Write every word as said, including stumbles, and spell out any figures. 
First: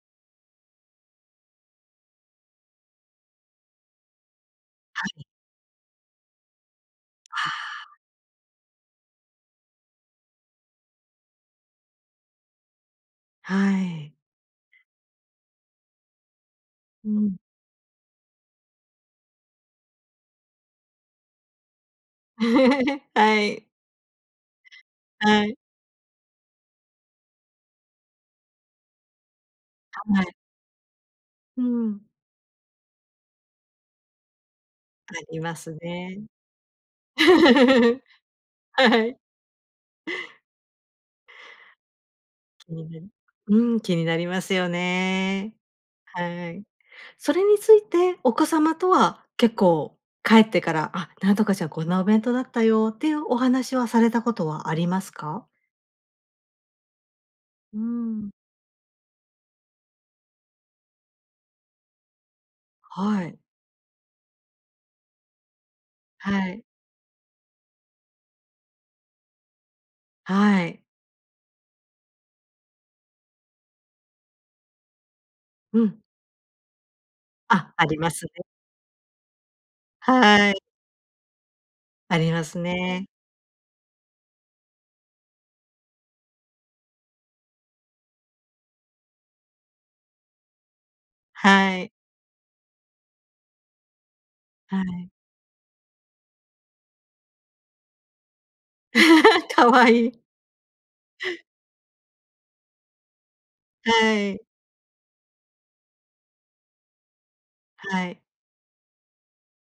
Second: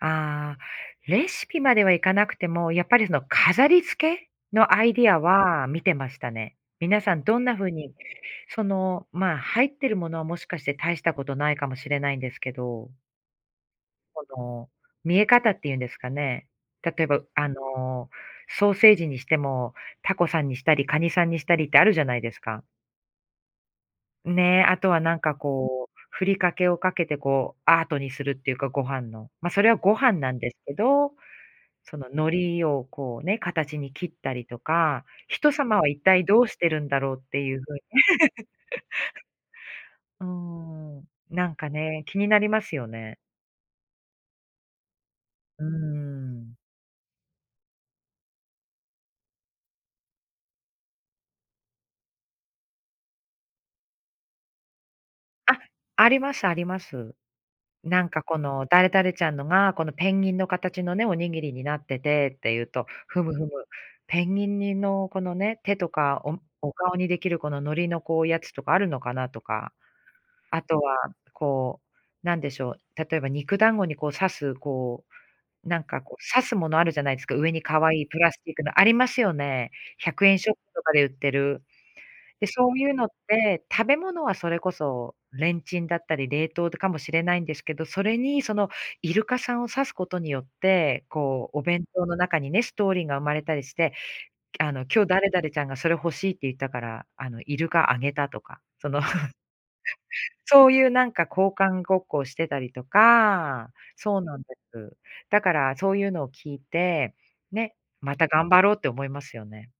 ああレシピまではいかなくても、やっぱりその飾りつけのアイデはィアい。は見てましたね。皆さんどんあなふうに、あ。そのま、入ってるものはもしかして大したことないかもしれないんですけどはい。この見え方ってゆんですかね。例えうばん。あのソーセージにしても、タコさんにしたり、カニさんにしたりってあるじゃないですか。はい。ねえ、あとはなんかはい。こう、ふりかけをかけてこうアートにするっていうか、ご飯の。ま、それはご飯な [unintelligible] んですけど、うそん。の海苔をこうね、形に切ったりとか、あり人ます様は一ね。体どうしてるんだろうっていうふう は はい。うーん、なんかね、気になりま気すによなる、ね。うん、気になりますよね。うーはん。い。それについてお子様とは結構帰ってから「あ、なんとかちゃん、こんなお弁当だったよ」っていうお話はされたことはありますか？あ、ありますあります。うーなんかん。この「誰々ちゃんのが、このペンギンの形のね、おにぎりになってて」って言うと、ふはむい。ふむ、ペンギンにの、このね、手とかお、はい。お顔にできるこの海苔のこうやつとかあるのかなとか、はあとい。は、こう、なんでしょう、例えば肉団子にこう刺す、こう、なうんかん。こう刺すものあるじゃないですか、上にあ、可あり愛いまプすラスね。チックのありますよね。ひゃくえんシはョい。ップとかで売ってる。ありまで、すそういうのね。って、食べ物はそれこそレンチンだったり冷凍かもしれないんですけど、それにそのイルカさんを刺すことによって、こうおは弁い。当の中にね、ストーリーが生まれたりしてあはの「今日い。誰々ちゃんがそれ欲しいって言ったから、あのイルカあげた」とか、その、可愛い。そういうなんか交換ごっこをしてたりとかはそうなんい。です。だからそういうのを聞いて、ね、はまい。た頑張ろうって思いますよね。